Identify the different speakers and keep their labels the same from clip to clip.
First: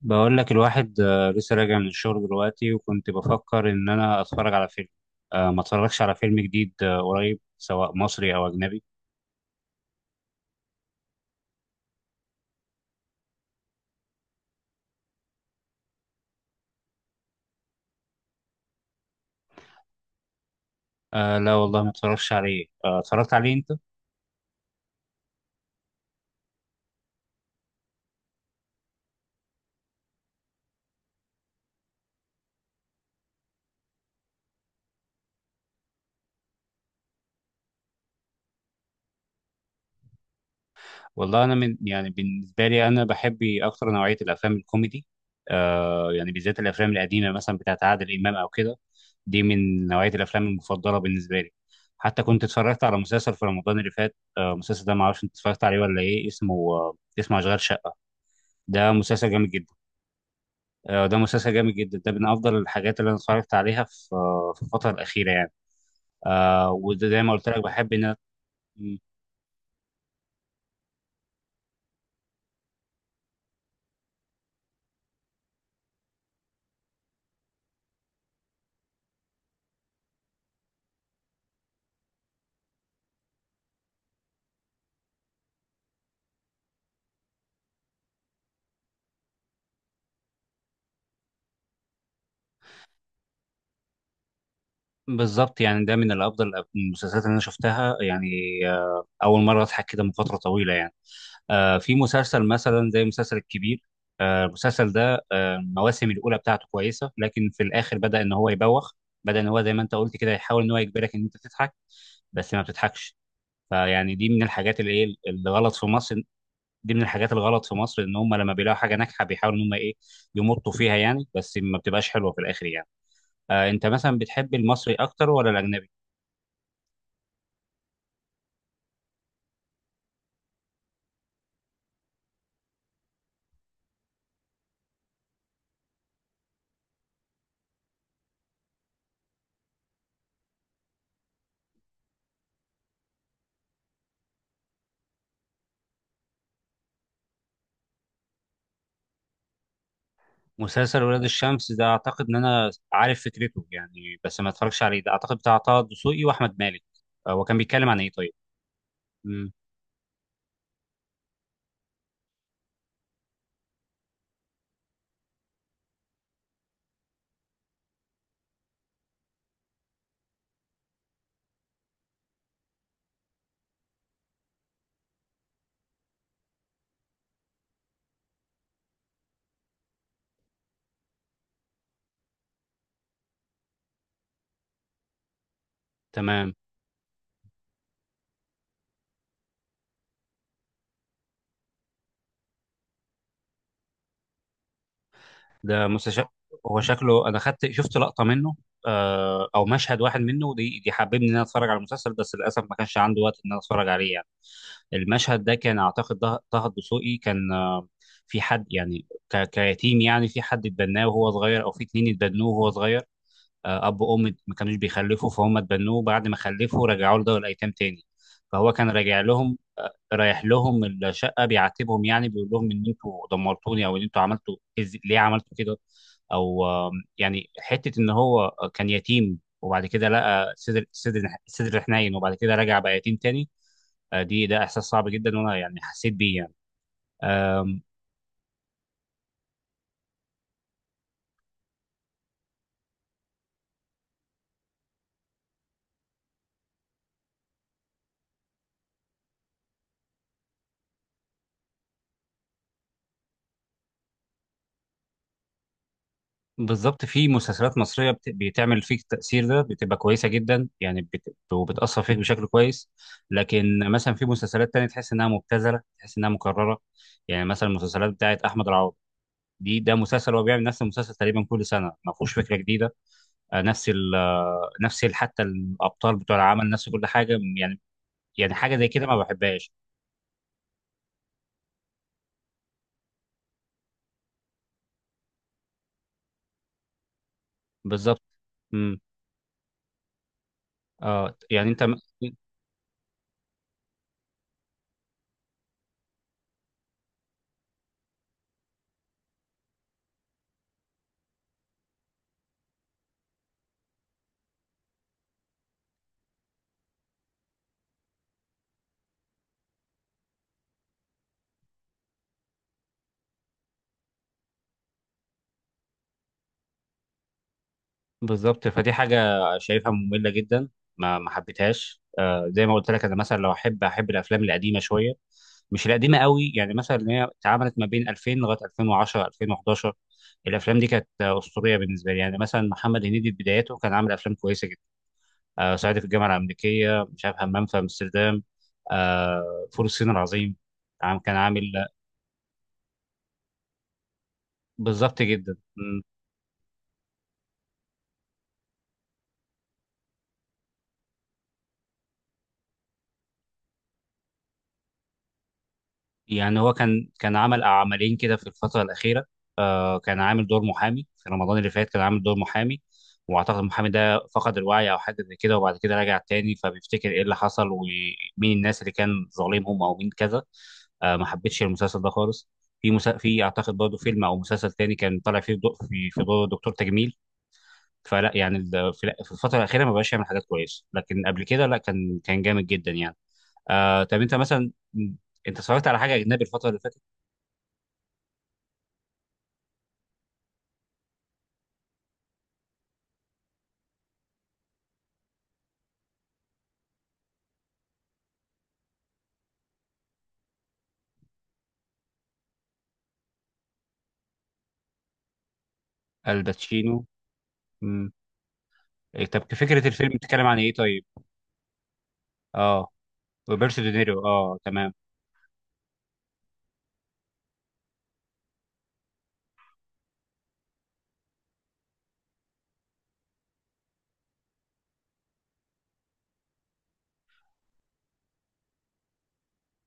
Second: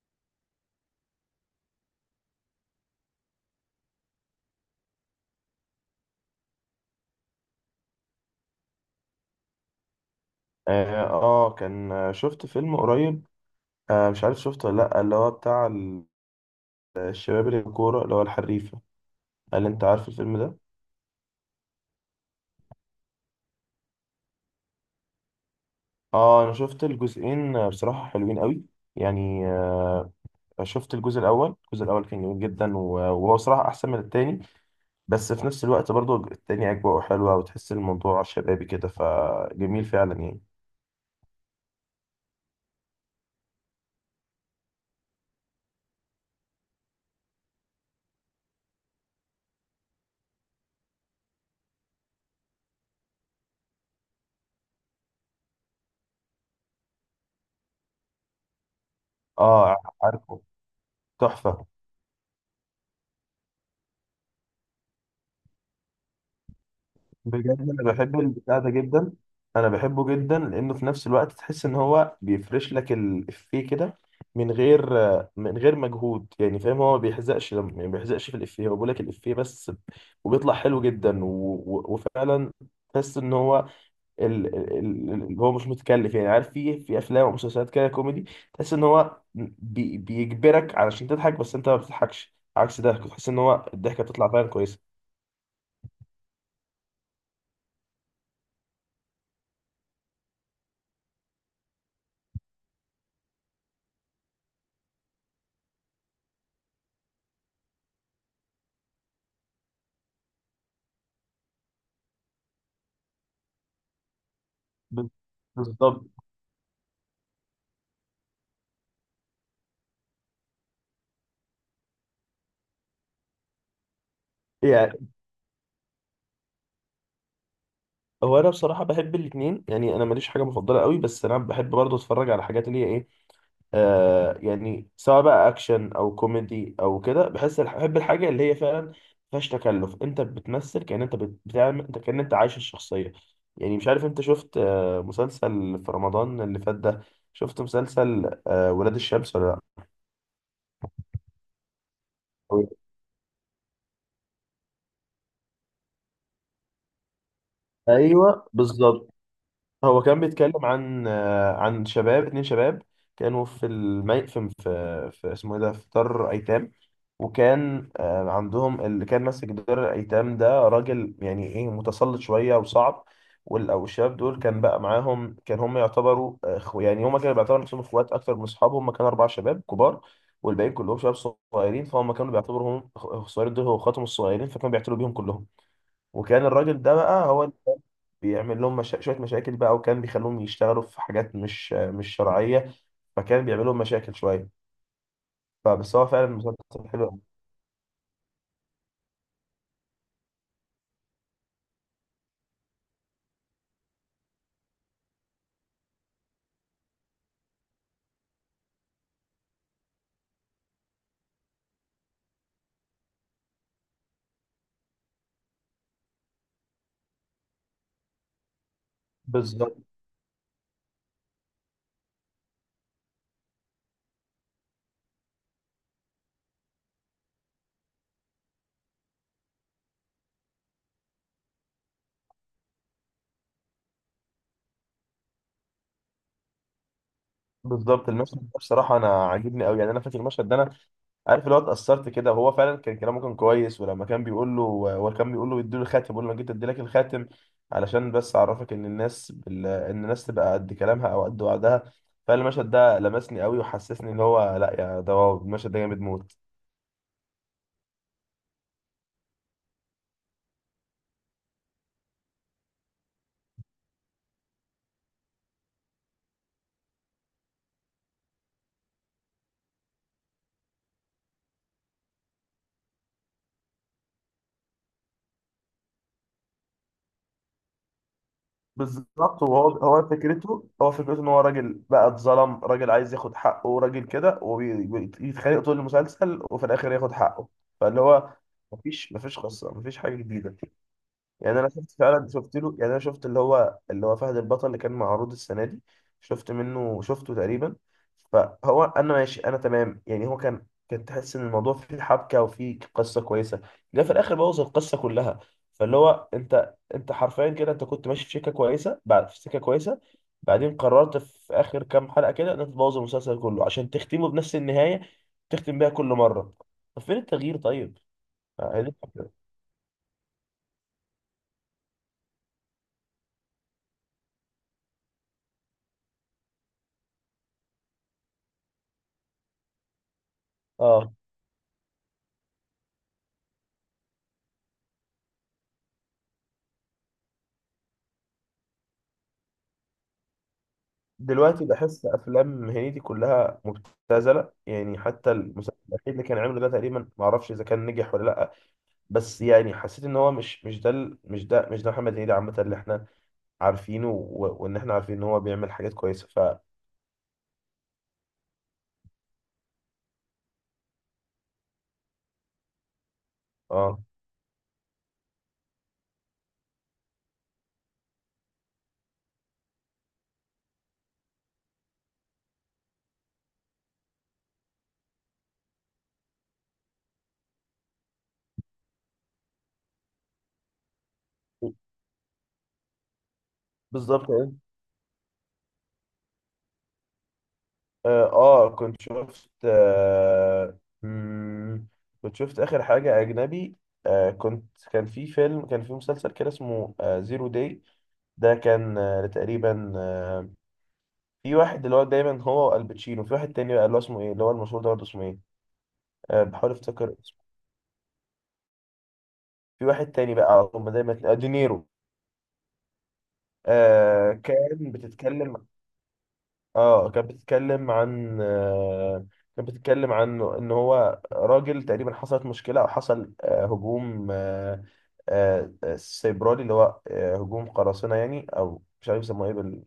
Speaker 1: بقول لك الواحد لسه راجع من الشغل دلوقتي وكنت بفكر ان انا اتفرج على فيلم. ما اتفرجش على فيلم جديد قريب سواء مصري او اجنبي.
Speaker 2: اه، كان شفت فيلم قريب. مش عارف شفته ولا لا اللي هو بتاع الشباب اللي الكورة اللي هو الحريفة. هل انت عارف الفيلم ده؟
Speaker 1: آه لا والله ما اتفرجش عليه، آه اتفرجت عليه انت؟
Speaker 2: اه، انا شفت الجزئين بصراحة حلوين قوي يعني. شفت الجزء الاول كان جميل جدا و- وهو صراحة احسن من التاني. بس في نفس الوقت برضو التاني اجواءه حلوة وتحس الموضوع شبابي كده فجميل فعلا يعني.
Speaker 1: والله انا من يعني بالنسبه لي انا بحب اكتر نوعيه الافلام الكوميدي. يعني بالذات الافلام القديمه مثلا بتاعت عادل امام او كده، دي من نوعيه الافلام المفضله بالنسبه لي. حتى كنت اتفرجت على مسلسل في رمضان اللي فات، المسلسل ده ما اعرفش انت اتفرجت عليه ولا ايه اسمه، اسمه اشغال شقه. ده مسلسل جامد جدا.
Speaker 2: اه، عارفه.
Speaker 1: ده مسلسل
Speaker 2: تحفة.
Speaker 1: جامد جدا، ده من افضل الحاجات اللي انا اتفرجت عليها في في الفتره الاخيره يعني. آه وده زي ما قلت
Speaker 2: بجد
Speaker 1: لك بحب
Speaker 2: انا
Speaker 1: ان
Speaker 2: بحب البتاع ده جدا. انا بحبه جدا لانه في نفس الوقت تحس ان هو بيفرش لك الافيه كده من غير مجهود يعني فاهم. هو ما بيحزقش لما يعني ما بيحزقش في الافيه، هو بيقول لك الافيه بس وبيطلع حلو جدا وفعلا تحس ان هو هو مش متكلف. يعني عارف في افلام ومسلسلات كده كوميدي تحس ان هو بيجبرك علشان تضحك بس انت ما بتضحكش. عكس ده تحس ان هو الضحكه بتطلع فعلا كويسه.
Speaker 1: بالظبط يعني ده من الافضل المسلسلات اللي انا شفتها يعني. آه، اول مره اضحك كده من فتره طويله يعني. آه في مسلسل مثلا زي مسلسل الكبير، آه المسلسل ده المواسم الاولى بتاعته كويسه لكن في الاخر بدا ان هو يبوخ. بدا ان هو زي ما انت قلت كده يحاول ان هو يجبرك ان انت تضحك بس ما بتضحكش. فيعني دي من الحاجات اللي
Speaker 2: بال-
Speaker 1: ايه اللي غلط في
Speaker 2: بالظبط
Speaker 1: مصر، دي من الحاجات الغلط في مصر ان هم لما بيلاقوا حاجه ناجحه بيحاولوا ان هم ايه، يمطوا فيها يعني بس ما بتبقاش حلوه في الاخر يعني. آه انت مثلا بتحب المصري
Speaker 2: يعني.
Speaker 1: اكتر ولا الاجنبي؟
Speaker 2: هو انا بصراحه بحب الاثنين يعني. انا ماليش حاجه مفضله قوي بس انا بحب برضه اتفرج على حاجات اللي هي ايه. يعني سواء بقى اكشن او كوميدي او كده بحس بحب الحاجه اللي هي فعلا ما فيهاش تكلف. انت بتمثل كأن انت بتعمل، انت كأن انت عايش الشخصيه يعني. مش عارف انت شفت مسلسل في رمضان اللي فات ده، شفت مسلسل ولاد الشمس ولا لا؟
Speaker 1: مسلسل ولاد الشمس ده اعتقد ان انا عارف فكرته يعني، بس ما اتفرجش عليه. ده اعتقد بتاع طه الدسوقي واحمد مالك. آه هو كان بيتكلم عن ايه طيب؟
Speaker 2: ايوه بالظبط.
Speaker 1: مم.
Speaker 2: هو كان بيتكلم عن عن شباب اتنين شباب كانوا في اسمه ايه ده في دار ايتام. وكان عندهم اللي كان ماسك دار الايتام ده راجل يعني ايه متسلط شويه وصعب. او الشباب دول كان بقى معاهم كان هم يعتبروا اخو يعني، هم كانوا بيعتبروا نفسهم اخوات اكتر من اصحاب. هم كانوا اربع شباب كبار والباقيين كلهم شباب صغيرين، فهم كانوا بيعتبروا هم الصغيرين دول هو اخواتهم الصغيرين فكانوا بيعتبروا بيهم كلهم. وكان
Speaker 1: تمام.
Speaker 2: الراجل ده بقى هو بيعمل لهم شوية مشاكل بقى وكان بيخلوهم يشتغلوا في حاجات مش شرعية، فكان بيعمل لهم مشاكل شوية.
Speaker 1: ده
Speaker 2: فبس هو
Speaker 1: مسلسل،
Speaker 2: فعلا
Speaker 1: هو
Speaker 2: مسلسل حلو أوي.
Speaker 1: شكله، انا شفت لقطه منه، آه او مشهد واحد منه، دي حببني ان انا اتفرج على المسلسل، بس للاسف ما كانش عندي وقت ان انا اتفرج عليه يعني. المشهد ده كان اعتقد طه الدسوقي كان في حد يعني كيتيم، يعني في حد اتبناه وهو صغير او في اتنين اتبنوه وهو صغير، اب وام ما كانوش بيخلفوا فهم اتبنوه، بعد ما خلفوا رجعوا له دار الايتام تاني. فهو كان راجع لهم،
Speaker 2: بالظبط.
Speaker 1: رايح لهم الشقه بيعاتبهم، يعني بيقول لهم ان انتوا دمرتوني او ان انتوا عملتوا ليه عملتوا كده. او آم، يعني حته ان هو كان يتيم وبعد كده لقى صدر صدر حنين، وبعد كده رجع بقى يتيم تاني. آه، دي ده احساس صعب جدا، وانا يعني حسيت بيه يعني. آم،
Speaker 2: بالظبط المشهد ده بصراحة أنا عاجبني أوي يعني. أنا فاكر المشهد ده، أنا عارف اللي هو اتأثرت كده وهو فعلا كان كلامه كان كويس، ولما كان بيقول له، هو كان بيقول له يديله الخاتم بيقول له أنا جيت أديلك الخاتم علشان بس أعرفك إن الناس تبقى قد كلامها أو قد وعدها. فالمشهد ده لمسني أوي وحسسني إن هو لأ، يا ده هو المشهد ده جامد موت.
Speaker 1: بالظبط، في مسلسلات مصريه بتعمل فيك التاثير ده بتبقى كويسه جدا، يعني وبتاثر فيك بشكل كويس. لكن مثلا في مسلسلات تانية تحس انها مبتذله، تحس انها مكرره. يعني مثلا المسلسلات بتاعت احمد العوضي، دي ده مسلسل هو بيعمل نفس المسلسل تقريبا كل سنه، ما فيهوش فكره جديده. آه، حتى الابطال بتوع العمل نفس كل حاجه يعني. يعني حاجه زي كده ما
Speaker 2: بالظبط وهو
Speaker 1: بحبهاش.
Speaker 2: هو فكرته هو فكرته ان هو راجل بقى اتظلم، راجل عايز ياخد حقه، راجل كده وبيتخانق طول المسلسل وفي الاخر ياخد حقه. فاللي
Speaker 1: بالظبط.
Speaker 2: هو
Speaker 1: امم
Speaker 2: مفيش قصه، مفيش حاجه جديده.
Speaker 1: اه
Speaker 2: يعني
Speaker 1: يعني
Speaker 2: انا
Speaker 1: انت،
Speaker 2: شفت فعلا، شفت له يعني، انا شفت اللي هو فهد البطل اللي كان معروض السنه دي، شفت منه شفته تقريبا. فهو انا ماشي، انا تمام يعني. هو كان كان تحس ان الموضوع فيه حبكه وفيه قصه كويسه، ده في الاخر بوظ القصه كلها. فاللي هو انت انت حرفيا كده انت كنت ماشي في سكه كويسه بعد في سكه كويسه، بعدين قررت في اخر كام حلقه كده ان انت تبوظ المسلسل كله عشان تختمه بنفس النهايه تختم بيها كل مره. طب فين التغيير طيب؟
Speaker 1: بالظبط فدي
Speaker 2: يعني-
Speaker 1: حاجة شايفها مملة جدا. ما حبيتهاش. آه زي ما قلت لك، أنا مثلا لو أحب، الأفلام القديمة شوية، مش القديمة قوي. يعني مثلا إن هي اتعملت ما بين 2000 لغاية 2010 2011، الأفلام دي كانت
Speaker 2: اه،
Speaker 1: أسطورية بالنسبة لي. يعني مثلا محمد هنيدي في بداياته كان عامل أفلام كويسة جدا، آه صعيدي في الجامعة الأمريكية، مش عارف همام في أمستردام، آه فول الصين العظيم. كان عامل.
Speaker 2: دلوقتي بحس افلام هنيدي كلها مبتذله يعني.
Speaker 1: بالظبط
Speaker 2: حتى
Speaker 1: جدا.
Speaker 2: المسلسل الاخير اللي كان عامله ده تقريبا ما اعرفش اذا كان نجح ولا لا بس يعني حسيت ان هو مش ده محمد هنيدي عامه اللي احنا عارفينه وان احنا عارفين ان هو بيعمل حاجات كويسه ف.
Speaker 1: يعني هو كان عمل عملين كده في الفترة الأخيرة، آه كان عامل دور محامي في رمضان اللي فات، كان عامل دور محامي، وأعتقد المحامي
Speaker 2: اه
Speaker 1: ده فقد الوعي أو حاجة زي كده، وبعد كده رجع تاني فبيفتكر إيه اللي حصل ومين الناس اللي كان ظالمهم أو مين كذا. آه ما حبيتش المسلسل ده خالص. في أعتقد برضه فيلم أو مسلسل تاني كان طالع فيه دو... في في دور دكتور تجميل. فلا يعني في الفترة الأخيرة ما بقاش يعمل حاجات كويسة، لكن قبل كده لا، كان جامد جدا يعني. آه طب
Speaker 2: بالظبط
Speaker 1: أنت
Speaker 2: يعني.
Speaker 1: مثلا أنت اتفرجت على حاجة أجنبي الفترة اللي فاتت؟
Speaker 2: اه، كنت شفت اخر حاجه اجنبي. كنت كان في فيلم كان في مسلسل كده اسمه زيرو داي. ده كان تقريبا، في واحد اللي هو دايما هو والباتشينو، في واحد تاني بقى اللي هو اسمه ايه اللي هو المشهور ده برضه اسمه ايه. أه بحاول
Speaker 1: الباتشينو.
Speaker 2: افتكر اسمه.
Speaker 1: مم. إيه، طب
Speaker 2: في
Speaker 1: فكرة الفيلم
Speaker 2: واحد تاني
Speaker 1: بتتكلم
Speaker 2: بقى
Speaker 1: عن
Speaker 2: على
Speaker 1: ايه
Speaker 2: طول ما
Speaker 1: طيب؟
Speaker 2: دايما دينيرو.
Speaker 1: اه روبرتو دينيرو،
Speaker 2: أه
Speaker 1: اه تمام.
Speaker 2: بتتكلم، اه كانت بتتكلم عن ان هو راجل تقريبا حصلت مشكلة او حصل هجوم أه أه آه، سيبراني، اللي هو هجوم قراصنة يعني او مش عارف يسموه ايه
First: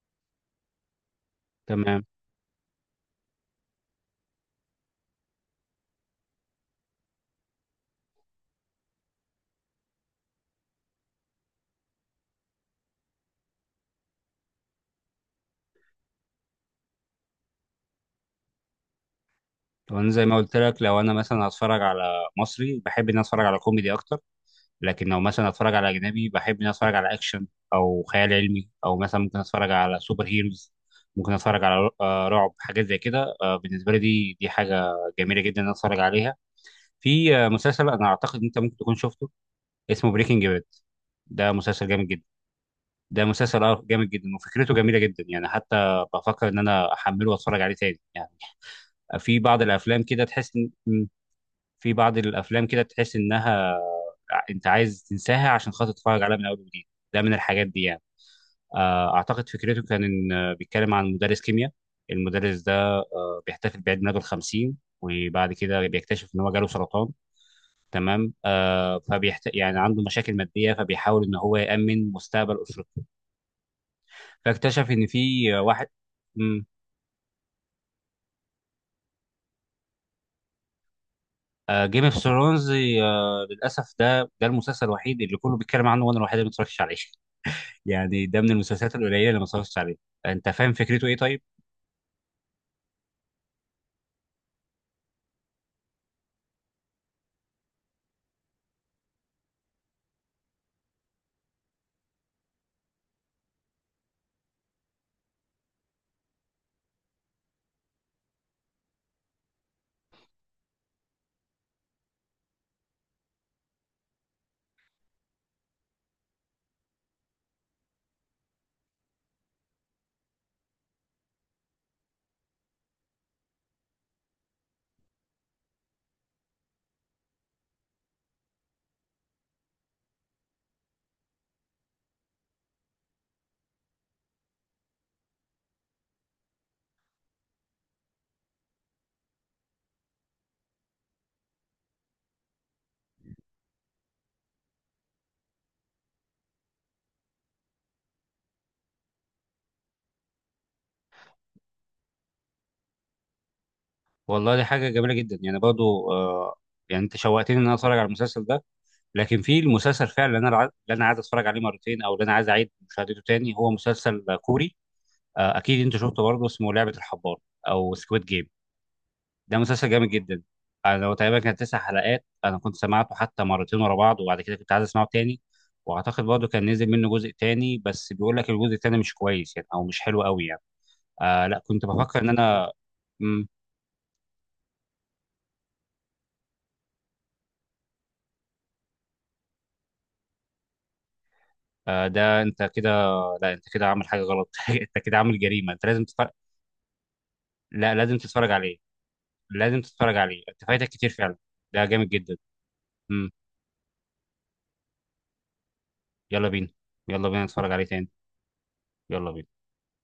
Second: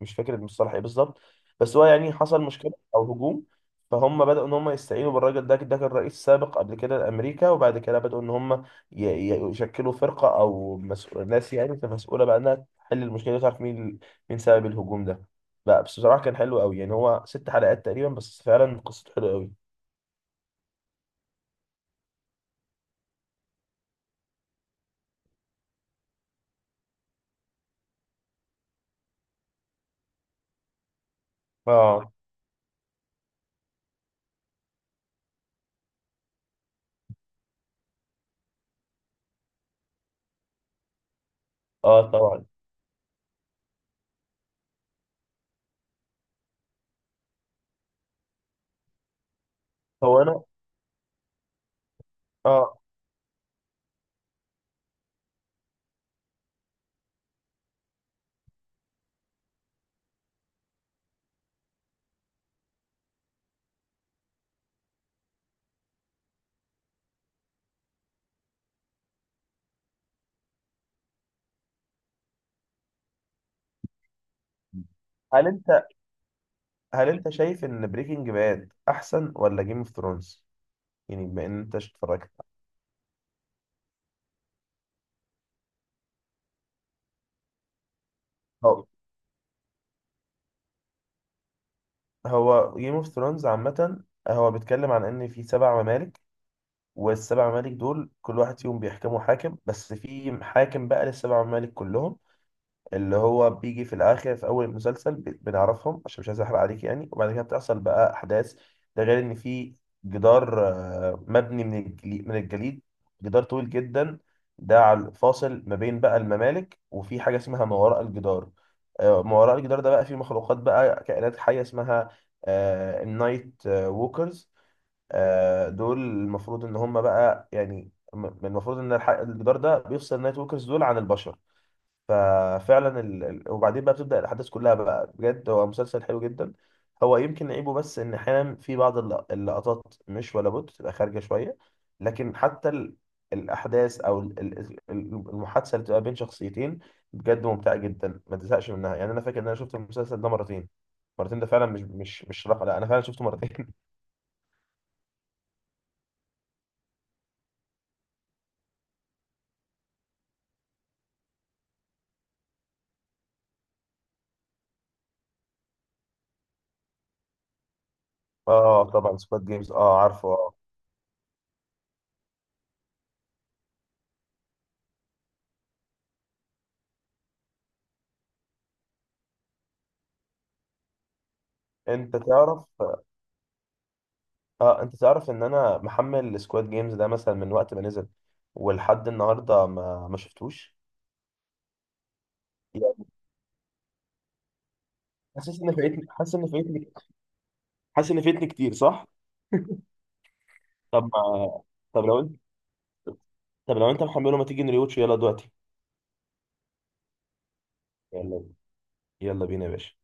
Speaker 2: مش فاكر المصطلح ايه بالظبط. بس هو
Speaker 1: تمام.
Speaker 2: يعني حصل مشكله او هجوم. فهم بدأوا ان هم يستعينوا بالراجل ده، ده كان رئيس سابق قبل كده لامريكا، وبعد كده بدأوا ان هم يشكلوا فرقه او مسؤول ناس يعني مسؤوله بقى انها تحل المشكله دي وتعرف مين مين سبب الهجوم ده. لا بس بصراحه كان حلو قوي يعني. هو ست حلقات تقريبا بس فعلا قصته حلوه قوي.
Speaker 1: لو انا زي ما قلت لك، لو انا مثلا هتفرج على مصري بحب ان أنا اتفرج على كوميدي اكتر، لكن لو مثلا هتفرج على اجنبي بحب ان أنا اتفرج على اكشن او خيال علمي، او مثلا ممكن اتفرج على سوبر هيروز، ممكن اتفرج على
Speaker 2: اه.
Speaker 1: رعب، حاجات زي كده. آه، بالنسبه لي دي حاجه جميله جدا ان أنا اتفرج عليها. في مسلسل انا اعتقد ان انت ممكن تكون شفته، اسمه بريكنج باد. ده مسلسل جامد
Speaker 2: اه
Speaker 1: جدا.
Speaker 2: طبعا.
Speaker 1: ده مسلسل اه جامد جدا وفكرته جميله جدا، يعني حتى بفكر ان انا احمله واتفرج عليه تاني يعني. في بعض الافلام
Speaker 2: هو
Speaker 1: كده
Speaker 2: انا
Speaker 1: تحس ان م، في بعض الافلام
Speaker 2: اه
Speaker 1: كده تحس انها انت عايز تنساها عشان خاطر تتفرج عليها من اول وجديد. ده من الحاجات دي يعني. اعتقد فكرته كان ان بيتكلم عن مدرس كيمياء. المدرس ده بيحتفل بعيد ميلاده الخمسين، وبعد كده بيكتشف ان هو جاله سرطان. تمام. يعني عنده مشاكل ماديه فبيحاول ان هو يامن مستقبل اسرته، فاكتشف ان
Speaker 2: هل
Speaker 1: في واحد.
Speaker 2: انت
Speaker 1: مم.
Speaker 2: شايف ان بريكنج باد احسن ولا جيم اوف ثرونز؟ يعني بما ان انت
Speaker 1: جيم اوف
Speaker 2: اتفرجت.
Speaker 1: ثرونز، للاسف ده المسلسل الوحيد اللي كله بيتكلم عنه وانا الوحيد اللي ما اتفرجتش عليه. يعني ده من المسلسلات القليله اللي ما اتفرجتش عليه. انت فاهم فكرته ايه طيب؟
Speaker 2: هو جيم اوف ثرونز عامة هو بيتكلم عن ان في سبع ممالك، والسبع ممالك دول كل واحد فيهم بيحكموا حاكم بس في حاكم بقى للسبع ممالك كلهم اللي هو بيجي في الاخر. في اول المسلسل بنعرفهم عشان مش عايز احرق عليك يعني، وبعد كده بتحصل بقى احداث. ده غير ان في جدار مبني من الجليد من الجليد، جدار طويل جدا، ده على فاصل ما بين بقى الممالك. وفي حاجه اسمها ما وراء الجدار، ما وراء الجدار ده بقى فيه مخلوقات بقى كائنات حيه اسمها النايت ووكرز. دول المفروض ان هم بقى يعني المفروض ان الجدار ده بيفصل النايت ووكرز دول عن البشر. ففعلا وبعدين بقى بتبدأ الأحداث كلها بقى. بجد هو مسلسل حلو جدا. هو يمكن عيبه بس إن أحيانا في بعض اللقطات مش ولا بد تبقى خارجة شوية، لكن حتى الأحداث أو المحادثة اللي بتبقى بين شخصيتين بجد ممتعة جدا ما تزهقش منها يعني. أنا فاكر إن أنا شفت المسلسل ده مرتين، مرتين ده فعلا مش رقم، لا أنا فعلا شفته مرتين.
Speaker 1: والله دي حاجه جميله جدا يعني، برضو آه، يعني انت شوقتني ان انا اتفرج على المسلسل ده. لكن في المسلسل فعلا اللي انا عايز اتفرج عليه مرتين، او اللي انا عايز اعيد مشاهدته تاني، هو مسلسل كوري، اكيد انت شفته برضه، اسمه لعبه الحبار او سكويد جيم.
Speaker 2: اه طبعا سكواد
Speaker 1: ده
Speaker 2: جيمز،
Speaker 1: مسلسل
Speaker 2: اه
Speaker 1: جامد
Speaker 2: عارفه،
Speaker 1: جدا.
Speaker 2: اه.
Speaker 1: انا هو تقريبا كان 9 حلقات، انا كنت سمعته حتى مرتين ورا بعض، وبعد كده كنت عايز اسمعه تاني. واعتقد برضه كان نزل منه جزء تاني، بس بيقول لك الجزء التاني مش كويس يعني، او مش حلو قوي يعني. آه لا كنت
Speaker 2: انت
Speaker 1: بفكر ان
Speaker 2: تعرف
Speaker 1: انا. مم.
Speaker 2: ان انا محمل سكواد جيمز ده مثلا من وقت ما نزل ولحد النهارده ما شفتوش
Speaker 1: آه ده انت كده،
Speaker 2: يعني.
Speaker 1: لا انت كده عامل حاجه غلط. انت كده عامل
Speaker 2: حاسس
Speaker 1: جريمه،
Speaker 2: ان
Speaker 1: انت لازم
Speaker 2: فايتني،
Speaker 1: تتفرج.
Speaker 2: حاسس ان فايتني.
Speaker 1: لا
Speaker 2: حاسس
Speaker 1: لازم
Speaker 2: ان فايتني
Speaker 1: تتفرج
Speaker 2: كتير
Speaker 1: عليه.
Speaker 2: صح.
Speaker 1: لازم تتفرج عليه، انت فايتك
Speaker 2: طب
Speaker 1: كتير فعلا.
Speaker 2: ما
Speaker 1: ده
Speaker 2: طب
Speaker 1: جامد
Speaker 2: لو
Speaker 1: جدا.
Speaker 2: انت
Speaker 1: مم.
Speaker 2: طب لو انت محمله، ما تيجي نريوتش يلا دلوقتي.
Speaker 1: يلا بينا، يلا بينا نتفرج عليه تاني.
Speaker 2: يلا،
Speaker 1: يلا
Speaker 2: يلا
Speaker 1: بينا.
Speaker 2: بينا يا باشا.